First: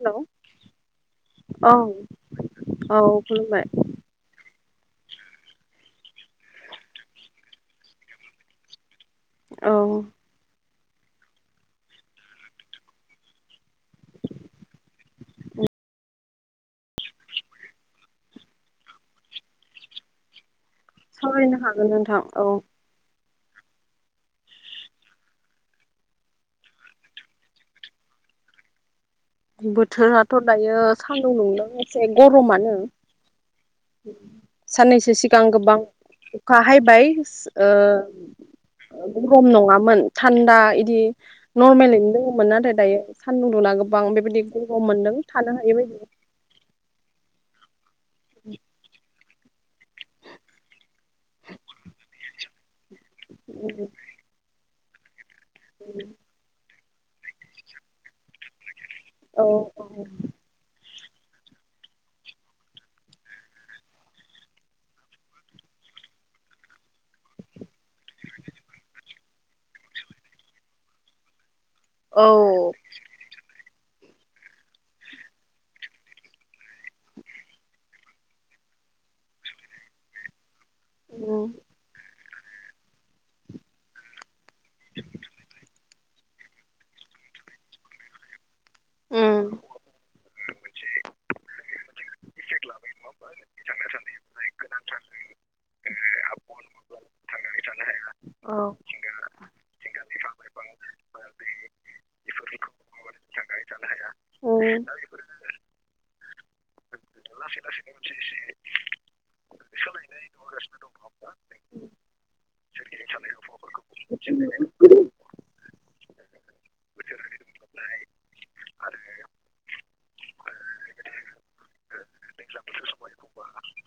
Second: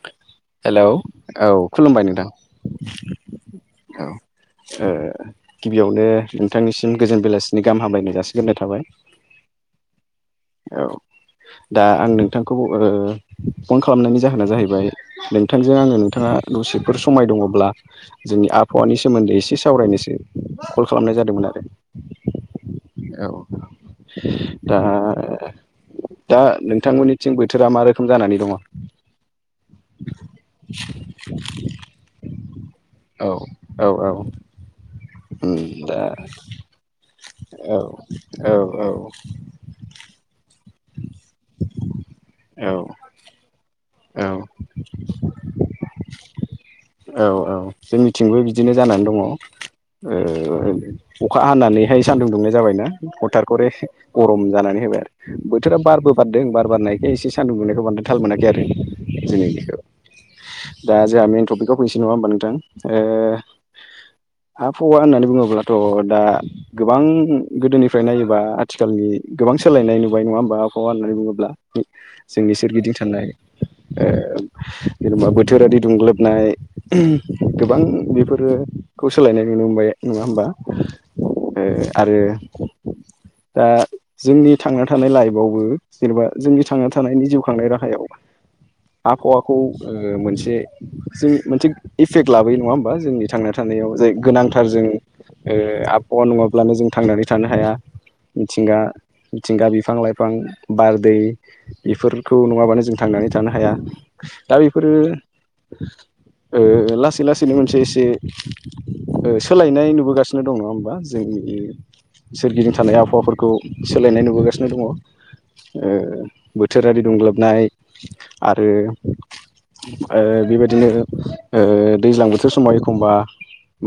Hello hello औ खुलुमबाय नोंथां औ खुलुमबाय औ ओ गिबियावनो नोंथांनिसिम गोजोन बेलासि नि गाहाम हामलायनाय जासिगोरनाय थाबाय औ औ दा आं नोंथांखौ ओ फन खालामनायनि जाहोना जाहैबाय नोंथांजों आङो नोंथाङा आ दसेफोर समाय दङ'ब्ला जोंनि आबहावानि सोमोन्दै एसे सावरायनोसै कल खालामनाय जादोंमोन सावरायनो आरो हागोन नोंथां औ औ दा ओ दा नोंथांमोननिथिं बोथोरा मा रोखोम जानानै दङ' बोथोराथ' दायो सान्दुं दुंदों एसे गरमानो औ औ साननैसो सिगां उम गोबां दा अखा हायबाय ओ औ औ औ ओ मोन थान्दा इदि नर्मेलयैनो दोङोमोन औ नाथाय दायो सान्दुं दुंना गोबां औ बेबायदि गरम मोनदों थानो हायै बायदि औ औ जोंनिथिंबो बिदिनो जानानै दङ' ओ अखा हानानैहाय सान्दुं दुंनाय जाबायना हरथात खरे गरम जानानै होबाय आरो बोथोरा बारबो बारदों बार बारनाय बे एसे सान्दुं दुंनायखौ बांद्राय थाल मोनाखै आरो औ दिनैनिखौ औ दा जोंहा मेन थपिकआव फैनोसै नङा होमबा नोंथां ओ आबहावा होननानै बुङोब्लाथ' दा गोबां गोदोनिफ्राय नायोबा आथिखालनि नि गोबां सोलायनाय नुबाय नङा होमबा आबहावा होननानै बुङोब्ला [unintelligible] जोंनि औ सोरगिदिं थानाय ओम जेनेबा बोथोरारि दुंग्लोबनाय गोबां बेफोरो खौ सोलायनाय नुनो मोनबाय नङा होमबा ओ उम आरो दा जोंनि थांना थानाय लाइफआवबो जेनेबा जोंनि थांना थानायनि जिउ खांनाय राहायाव [unintelligible] उम मोनसे जों मोनसे इफेक्ट लाबोयो नङा होमबा जोंनि थांना थानायाव जाय गोनांथार जों आबहावा नङाब्लानो जों थांनानै थानो हाया। औ मिथिंगा मिथिंगा बिफां लाइफां बारदै बेफोरखौ नङाबानो जों थांनानै थानो हाया दा उम बेफोरो लासै लासैनो मोनसे एसे सोलायनाय नुबोगासिनो दं नङा होमबा जोंनि सोरगिदिं थानाय आबहावाफोरखौ सोलायनाय नुबोगासिनो दङ। बोथोरारि दुंग्लोबनाय आरो। बेबायदिनो दैज्लां बोथोर समाव एखमबा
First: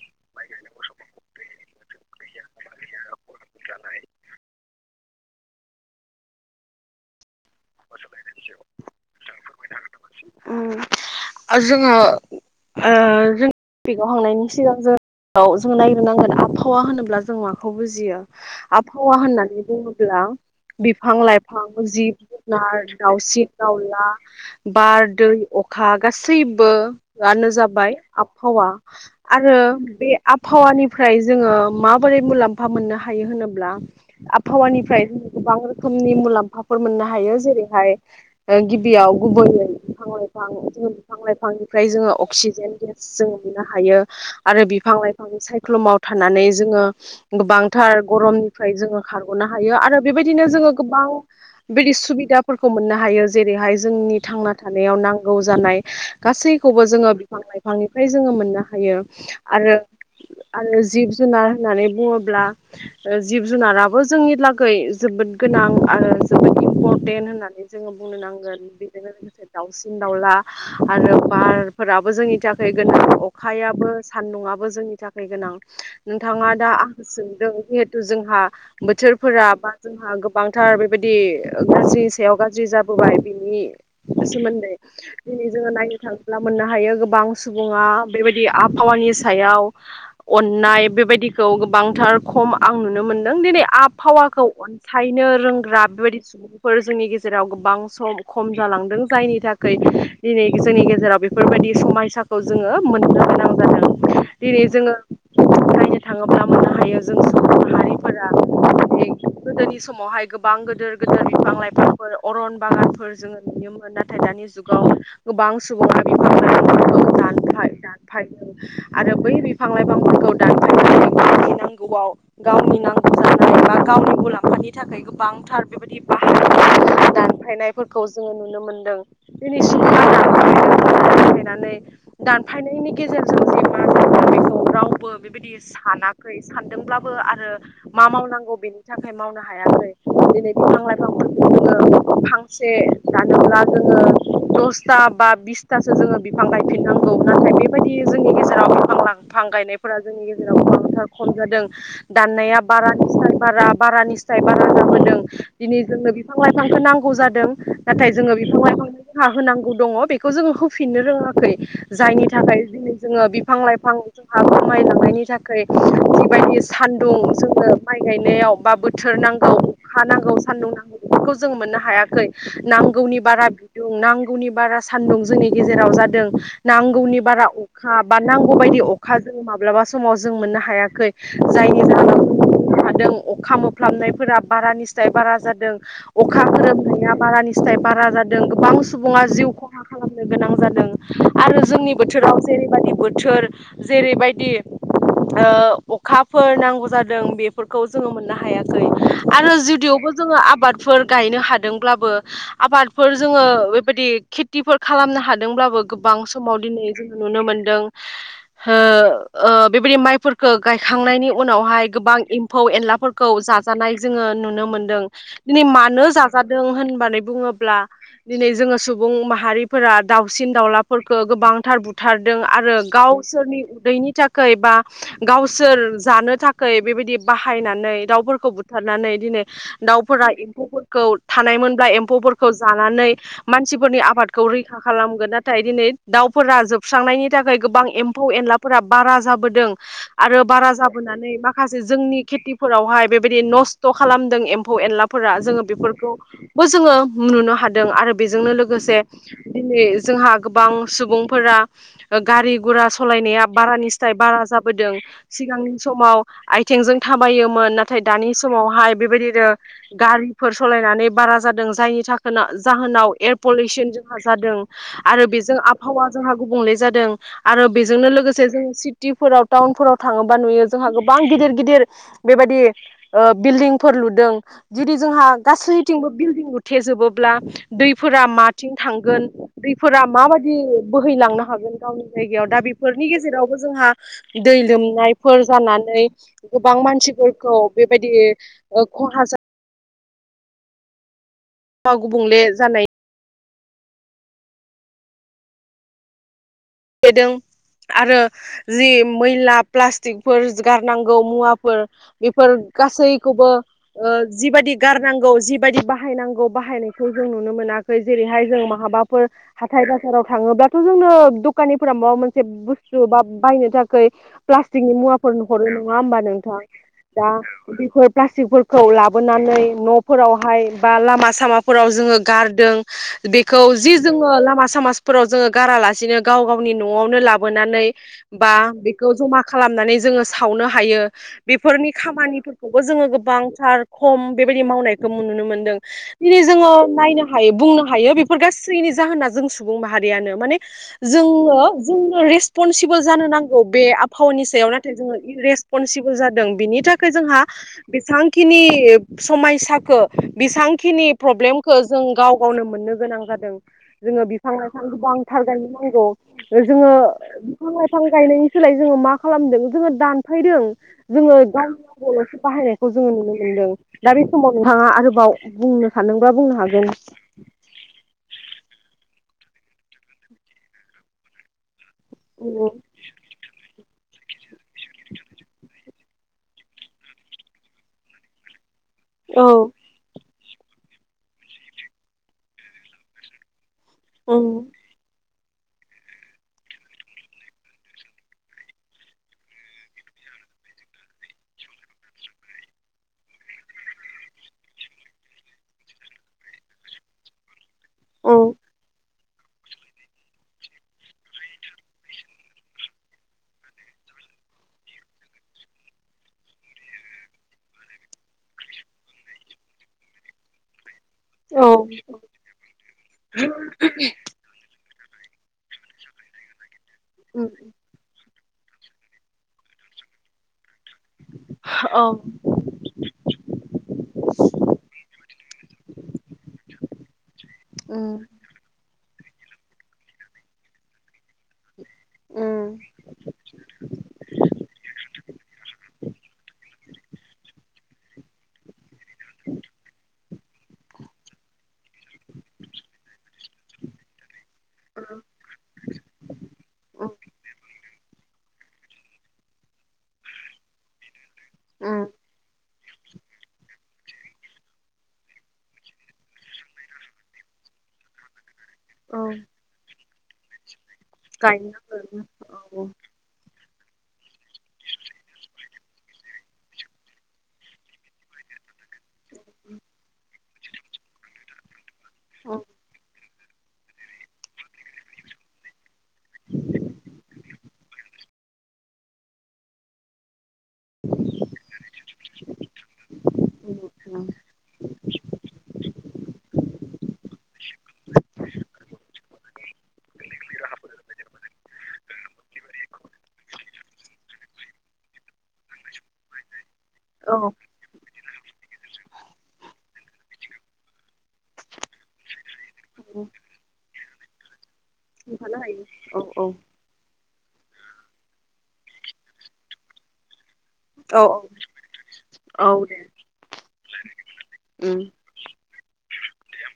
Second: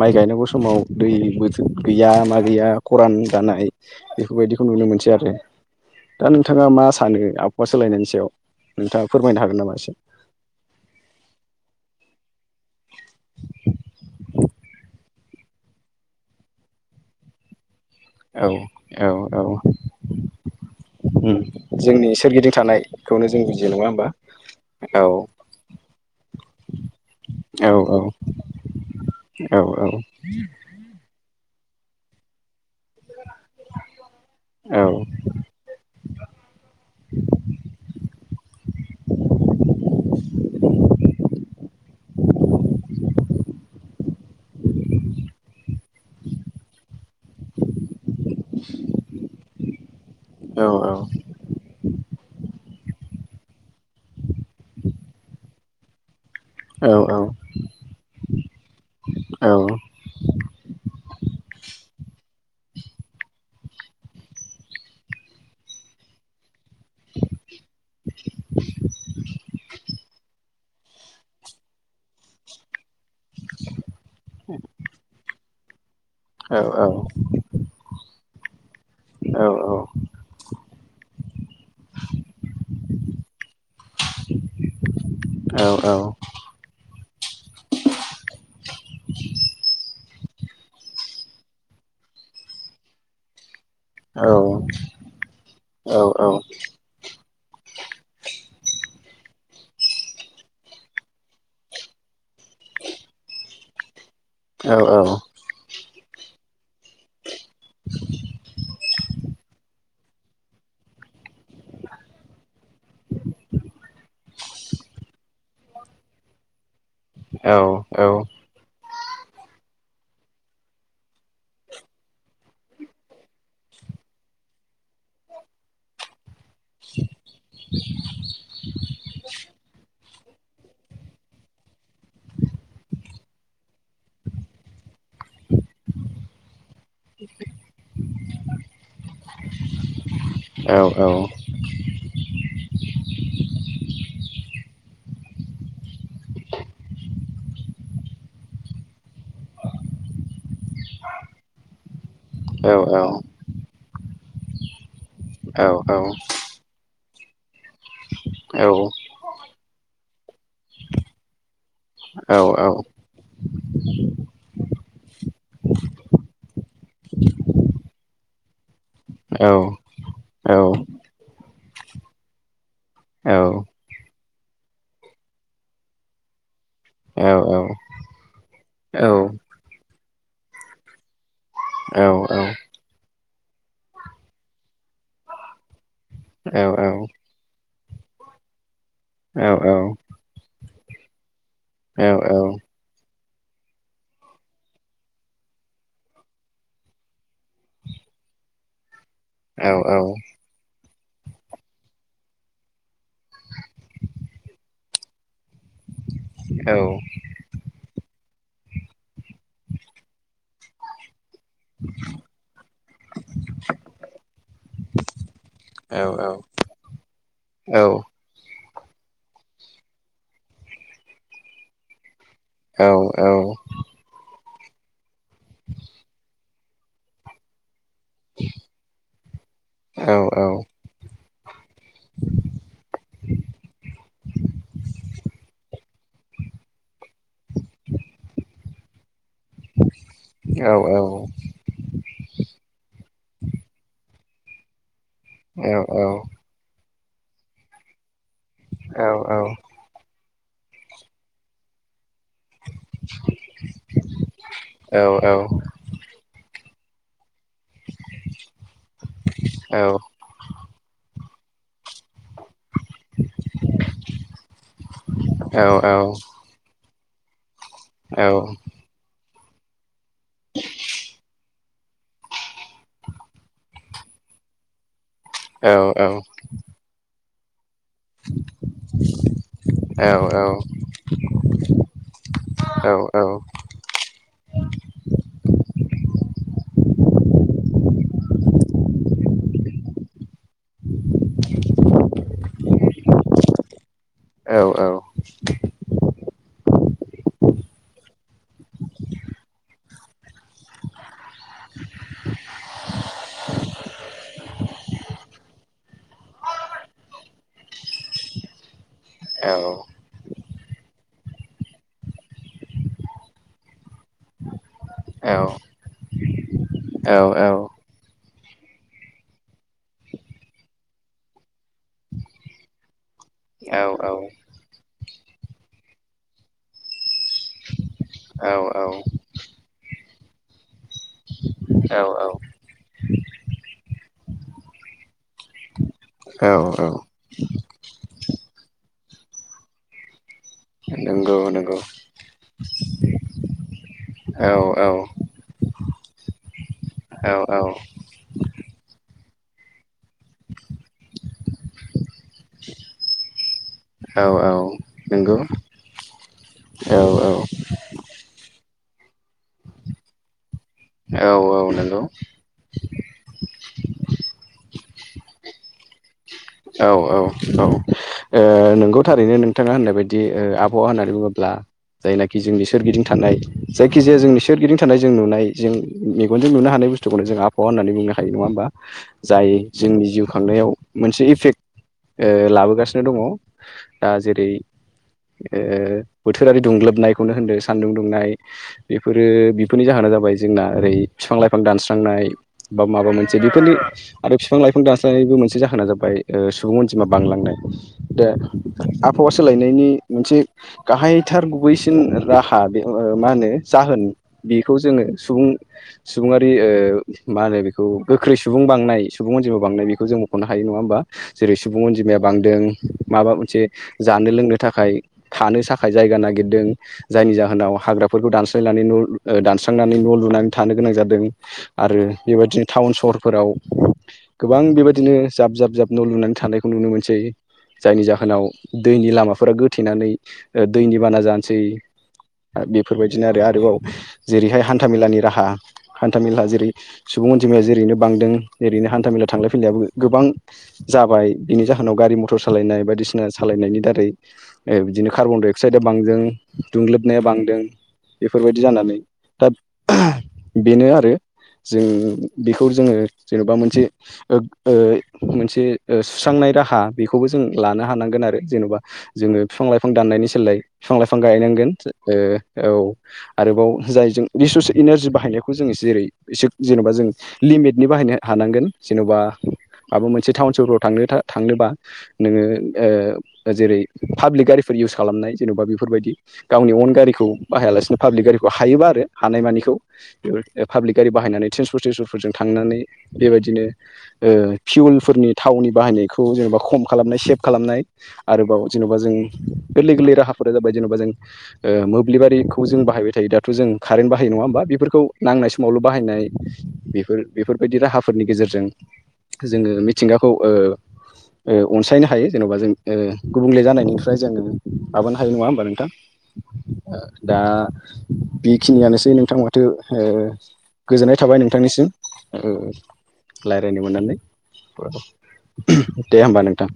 माइ गायनांगौ समाव दै बो गैया मा गैया खरान जानाय बेफोरबायदिखौ नु- नो मोनसै आरो दा नोंथाङा मा सानो? आबहावा सोलायनायनि सायाव नोंथाङा फोरमायनो हागोन नामा एसे जोङो [unintelligible] सिगां जों आव जोङो नायग्रोनांगोन आबहावा होनोब्ला जों मा खौ बुजियो औ औ आबहावा औ होननानै बुङोब्ला बिफां उम लाइफां जोंनि जिब सोरगिदिं जुनार थानायखौनो जों दाउसिन बुजियो नङा दाउला होमबा औ बार दै अखा गासैबोआनो औ जाबाय आबहावा आरो औ औ बे आबहावानिफ्राय जों ङो माबोरै मुलाम्फा मोननो हायो होनोब्ला औ आबहावानिफ्राय जों गोबां रोखोम नि मुलाम्फाफोर मोननो हायो जेरैहाय गिबियाव गुबैयै बिफां लाइफां जों बिफां लाइफांनिफ्राय जोङो अक्सिजेन गेस जोङो मोननो हायो आरो बिफां लाइफांनि सायख्लुमाव थानानै जोङो गोबांथार गरमनिफ्राय जोङो खारग'नो हायो आरो। बेबायदिनो औ जोङो गोबां बिदि सुबिदाफोरखौ मोननो हायो जेरैहाय जोंनि थांना थानायाव नांगौ जानाय गासैखौबो औ जोङो बिफां लाइफांनिफ्राय जोङो मोननो हायो आरो। आरो जिब जुनार होननानै बुङोब्ला जिब जु जुनाराबो जोंनि लागै जोबोद गोनां आरो जोबोद इम्परटेन्ट होननानै जोङो बुंनो नांगोन। बेजोंनो लोगोसे दाउसिन दाउला आरो बाहारफोराबो जोंनि थाखाय गोनां। अखायाबो सान्दुंङाबो जोंनि थाखाय गोनां। नोंथाङा औ दा आंखौ सोंदों जिहेथु जोंहा बोथोरफोरा बा जोंहा गोबांथार बेबायदि दि गाज्रिनि सायाव गाज्रि जाबोबाय बिनि सोमोन्दै दिनै जोङो नायनो थाङोब्ला मोननो हायो गोबां सुबुङा बेबायदि आबहावानि सायाव अननाय बेबायदिखौ गोबांथार खम आं नुनो मोनदों दिनै। औ आफावाखौ अनसायनो रोंग्रा औ बेबायदि औ सुबुंफोर जोंनि गेजेराव जेराव गोबां सम खम जालां जायनि थाखाय दिनै जोंनि गेजेराव बेफोरबायदि समायसाखौ जोङो मोननो गोनां जादों। दिनै जोङो नायनो थाङोब्ला मोननो हायो जों सुबुं माहारिफोरा गोदोनि समावहाय गोबां गोदोर गोदिर बिफां लाइफांफोर अरन बागानफोर जोङो नुनो मोनो। नाथाय दानि जुगाव गोबां सुबुङा बिफां औ दानफाय औ। दानफायदों आरो बै बिफां लाइफांफोरखौ दानफय गौवाव गावनि नांगौ जानाय बा गावनि मुलाम्फानि थाखाय गोबांथार बेबायदि दानफायनायफोरखौ जोङो नुनो मोनो। दिनै सुबुंमाहा [inaudible] दानफायनायनि गेजेरजों जेब्ला बेखौ रावबो बेबायदि सानाखै सानदोंब्लाबो आरो मा मावनांगौ बेनि थाखाय मावनो हायाखै दिनै बिफां लाइफांफोरखौ [unintelligible] फांसे जोंङो दसथा बा बिसथासो जोंङो बिफां गायफिननांगौ नाथाय बेबायदि जोंनि गेजेराव बिफां लांफां गायनायफोरा जोंनि गेजेराव गोबांथार खम जादों दाननाया बारा निस्थाय बारा बारा निस्थाय बारा जाबोदों दिनै जोंनो बिफां लाइफांखौ नांगौ जादों नाथाय जोंङो औ नांगौ दंङ बेखौ जोङो होफिननो रोंङाखै जायनि थाखाय दिनै जोंङो बिफां लाइफां जोंहा खमायलांनायनि थाखै जिबायदि सान्दुं जोंङो माइ गायनायाव बा बोर थोर नांगौ अखा नांगौ सानदुं नांगौ बेफोरखौ जों मोननो हायाखै नांगौनि बारा बिदुं नांगौनि बारा सान्दुं जोंनि गेजेराव जादों नांगौनि बारा अखा बा नांगौ बायदि अखा जों माब्लाबा समाव जों मोननो हायाखै जायनि जाहोनाव हादों अखा मोफ्लाबनायफोरा बारा निस्थ बारा जादों अखा खोरोमनाया बारानि निस्थ बारा जादों गोबां सुबुङा जिउ खहा खालामनो गोनां जादों आरो जोंनि बोथोराव जेरैबायदि बोथोर जेरैबायदि ओ अखाफोर नांगौ जादों बेफोरखौ जोंङो मोननो हायाखै आरो जुदियावबो जोंङो आबादफोर गायनो हादोंब्लाबो आबादफोर जोंङो बेबायदि खेथिफोर खालामनो हादों दोंब्लाबो गोबां समाव दिनै जों नुनो मोनदों हो ओ बेबायदि माइ खो गायखांनायनि उनावहाय गोबां एम्फौ एनलाफोरखौ जाजानाय जोंङो नुनो मोनदों दिनै मानो जा जादों होनबानै बुंङोबा ब्ला दिनै जोंङो सुबुं माहारिफोरा दाउसिन दाउलाफोरखौ गोबांथार बुथार दों आरो गावसोरनि उदैनि थाख बा गावसोर जानो थाखाय बेबायदि बाहायनानै दाउफोरखौ बुथारनानै दिनै दाउफोरा एम्फौफोरखौ थानायमोनब्ला एम्फौफोरखौ मानसिफोरनि आबादखौ रैखा खालामगोन नाथाय दिनै दाउफोरा जोबस्रांनायनि थाखाय गोबां एम्फौ एनलाफोरा बारा जाब आरो बारा जाबोनानै माखासे जोंनि खेथिफोरावहाय बेबायदि नस्थ' खालाम एम्फौ एनलाफोरा जोङो बेफोरखौबो जोंङो नुनो हादों आरो बेजोंनो लोगोसे दिनै जोंहा गोबां सुबुंफोरा गारि गुरा सालायनाया बारानि निस्थ बारा जाबोदों सिगांनि समाव आ आथिंजों थाबायोमोन नाथाय दानि समावहाय बेबायदिनो गारिफोर सालायनानै बारा जादों जाय जोना जाहोनाव एयार पलिउसन जोंहा जादों आरो बेजों आबहावा जोंहा गुबुंले जादों आरो बेजोंनो लोगोसे जोंङो सिटिफोराव टाउनफोराव थाङोबा नुयो जोंहा गोबां गिदिर गिदिर बेबायदि बिल्डिंफोर लुदों जुदि जोंहा गासैथिंबो बिल्डिं लु बब्ला दैफोरा माथिं थांगोन दैफोरा माबायदि बोहैलांनो हागोन गावनि जायगायाव दा बेफोरनि गेजेरावबो जोंहा दै लोमनायफोर जानानै गोबां मानसिफोरखौ बेबायदि खहा ज हा गुबुंले जानाय औ औ गोदों आरो जि मैला प्लास्टिकफोर गारनांगौ मुवाफोर बे फोर गासैखौबो जिबायदि गारनांगौ जिबायदि बाहायनांगौ बाहायनायखौ जों नुनो मोनाखै जेरैहाय जों माहा बहाबाफोर हाथाय बाजाराव थांङोबाथ जोंङो दखानिफोरा माबा मोनसे बुस्थु बा बायनो थाखाय प्लास्टिकनि मुवाफोर न हरो नंङा होमबा नोंथाङा दा बिफोर प्लास्टिकफोरखौ लाबोनानै न'फोरावहाय बा लामा सामाफोराव जोङो गारदों। बेखौ जि जोङो लामा सामाजफोराव जोङो गारालासिनो गाव गावनि न'आवनो लाबोनानै औ बा बेखौ जमा खालामनानै जोङो सावनो हायो। बेफोरनि औ खामानिफोरखौबो जोङो गोबांथार खम बेबायदि मावनायखौ नुनो मोनदों। दिनै औ जोङो औ नायनो हायो बुंनो हायो बेफोर गासैनि जाहोना जों सुबुं माहारियानो माने नंगौ जोङो नंगौ जोंनो रेसपनसिबोल जानो नांगौ बे आबहावानि औ सायाव औ नाथाय जोङो रेसपनसि बोल जादों बिनि थाखाय औ जोंहा औ बेसेबांखिनि समायसाखौ बेसांखिनि खिनि प्रब्लेमखौ जों गाव गावनो मोननो गोनां जादों जोङो बिफां लाइफां नंगौ औ दानथारदों नोंगौ जोङो औ नंगौ औ बिफां लाइफां गायनायनि सोलाय जोङो मा खालामदों जोङो दानफायदों औ जोङो [unintelligible] बाहायनायखौ जोङो नुनो मोनदों दा बे समाव नोंथाङा आरोबाव बुंनो सानदों बा बुंनो हागोन। नोंगौ थारैनो नोंथाङा होननाय बायदि आबहावा होननानै बुङोब्ला जायनाखि जोंनि सोरगिदिं थानाय जायखिजाया जोंनि सोरगिदिं थानाय जों नुनाय जों मेगनजों नुनो हानाय बुस्थुखौनो जों आबहावा होननानै बुंनो हायो नङा होमबा औ जाय जोंनि जिउ खांनायाव मोनसे इफेक्ट ओ लाबोगासिनो दङ दा उम जेरै ओ बोथोरारि दुंग्लोबनायखौनो होनो सानदुं दुंनाय बेफोरो बेफोरनि जाहोना जाब बाय जोंना ओरै बिफां लाइफां दानस्रांनाय बा माबा मोनसे बेफोरनि आरो बिफां लाइफां दानस्रां नि मोनसे जाहोना जाबाय सुबुं अनजिमा बांलांनाय। दा औ उम आबहावा सोलायनायनि मोनसे गाहायथार गुबैसिन राहा बे मा होनो जाहोन बेखौ जोङो सुबुं सुबङारि ओ मा होनो बेखौ गोख्रै सुबुं बांनाय सुबुं अजिमा बांनायखौ जों मुंख'नो हायो नङा होनोमबा? जेरै औ सुबुं अनजिमाया बांदों माबा मोनसे जानो लोंनो थाख खाय थानो थाखाय जायगा नागिरदों जायनि जोनाव हाग्राफोरखौ दानस स्रांनानै दानस्रां न' लनानै गोनां जादों आरो बेबायदिनो टाउन सहरफोराव गोबां बेबायदिनो जाब जाब जाब न' लुनानै थानायखौ नुनो मोनसै। जायनि उम जाहोनाव दैनि लामाफोरा गोथेनानै दैनि बाना जानोसै। उम बेफोरबायदिनो आरो आरोबाव जेरैहाय हान्थामेलानि राहा हान्था मेला जेरै सु बुं अनजिमाया जेरैनो बांदों ओरैनो हान्था मेला थांलाय फैलायबो गोबां जाबाय बिनि जाहोनाव गारि मथर सालायनाय बायदिसिना सालायनायनि दारै ओ बिदिनो कार्बन डाइ अक्साइदा बांदों उम दुंलोबनाया बांदों। बेफोरबायदि जानानै दा बेनो आरो जों उम बेखौ खौ जोङो जेन'बा मोनसे ओ ओ मोनसे ओ सुस्रांनाय राहा बेख खौबो जों लानो हानांगोन आरो जेन'बा औ जोङो बफिफां लाइफां दाननायनि सोलाय फिफां लाइफां गायनांगोन ओ औ आरोबाव जाय जों रिसर्सस इनारजि बाहायनायखौ जोंङो जेरै एसे जेन'बा जों लिमिटनि बाहायनो हानांगोन। जेन'बा माबा मोनसे टाउन सफोराव थांनो था थांनोबा‌ नोङो औ ओ जेरै पाब्लिक गारिफोर इउस खालामनाय जेन'बा बेफोरबायदि गावनि अन गारिखौ बाहायालासिनो पाब्लिक गारिखौ हायोबा आरो हानायमानिखौ बे पाब्लिक गारि बाहायनानै ट्रेन्सपर्ट टेसनफोरजों थांनानै बेबायदिनो औ फिउलफोरनि थाव बायनायखौ जेनबा खम खालामनाय सेभ खालामनाय आरोबाव जेन'बा जों गोरलै गोरलै राहाफोरा जाबाय जेनेबा जों ओ मोब्लिबारिखौ जों बायबाय थायो दाथ' जों कारेन्ट बाहायो नङा होमबा बेफोर खौ नांनाय समावल' बाहायनाय बेफोर बेफोरबायदि राहा फोरनि गेजेरजों जोङो मिथिंगाखौ ओ ओ अनसायनो हायो जेन'बा जों ओ गुबुंले जानायनिफ्राय जोङो माबानो हायो नङा खोन्थानो होमबा नोंथां? औ औ दा बेखिनियानोसै नोंथां माथो ओ गोजोननाय औ थाबाय नोंथांनिसिम औ दे रायलायनो मोननानै। उम दे होमबा नोंथां।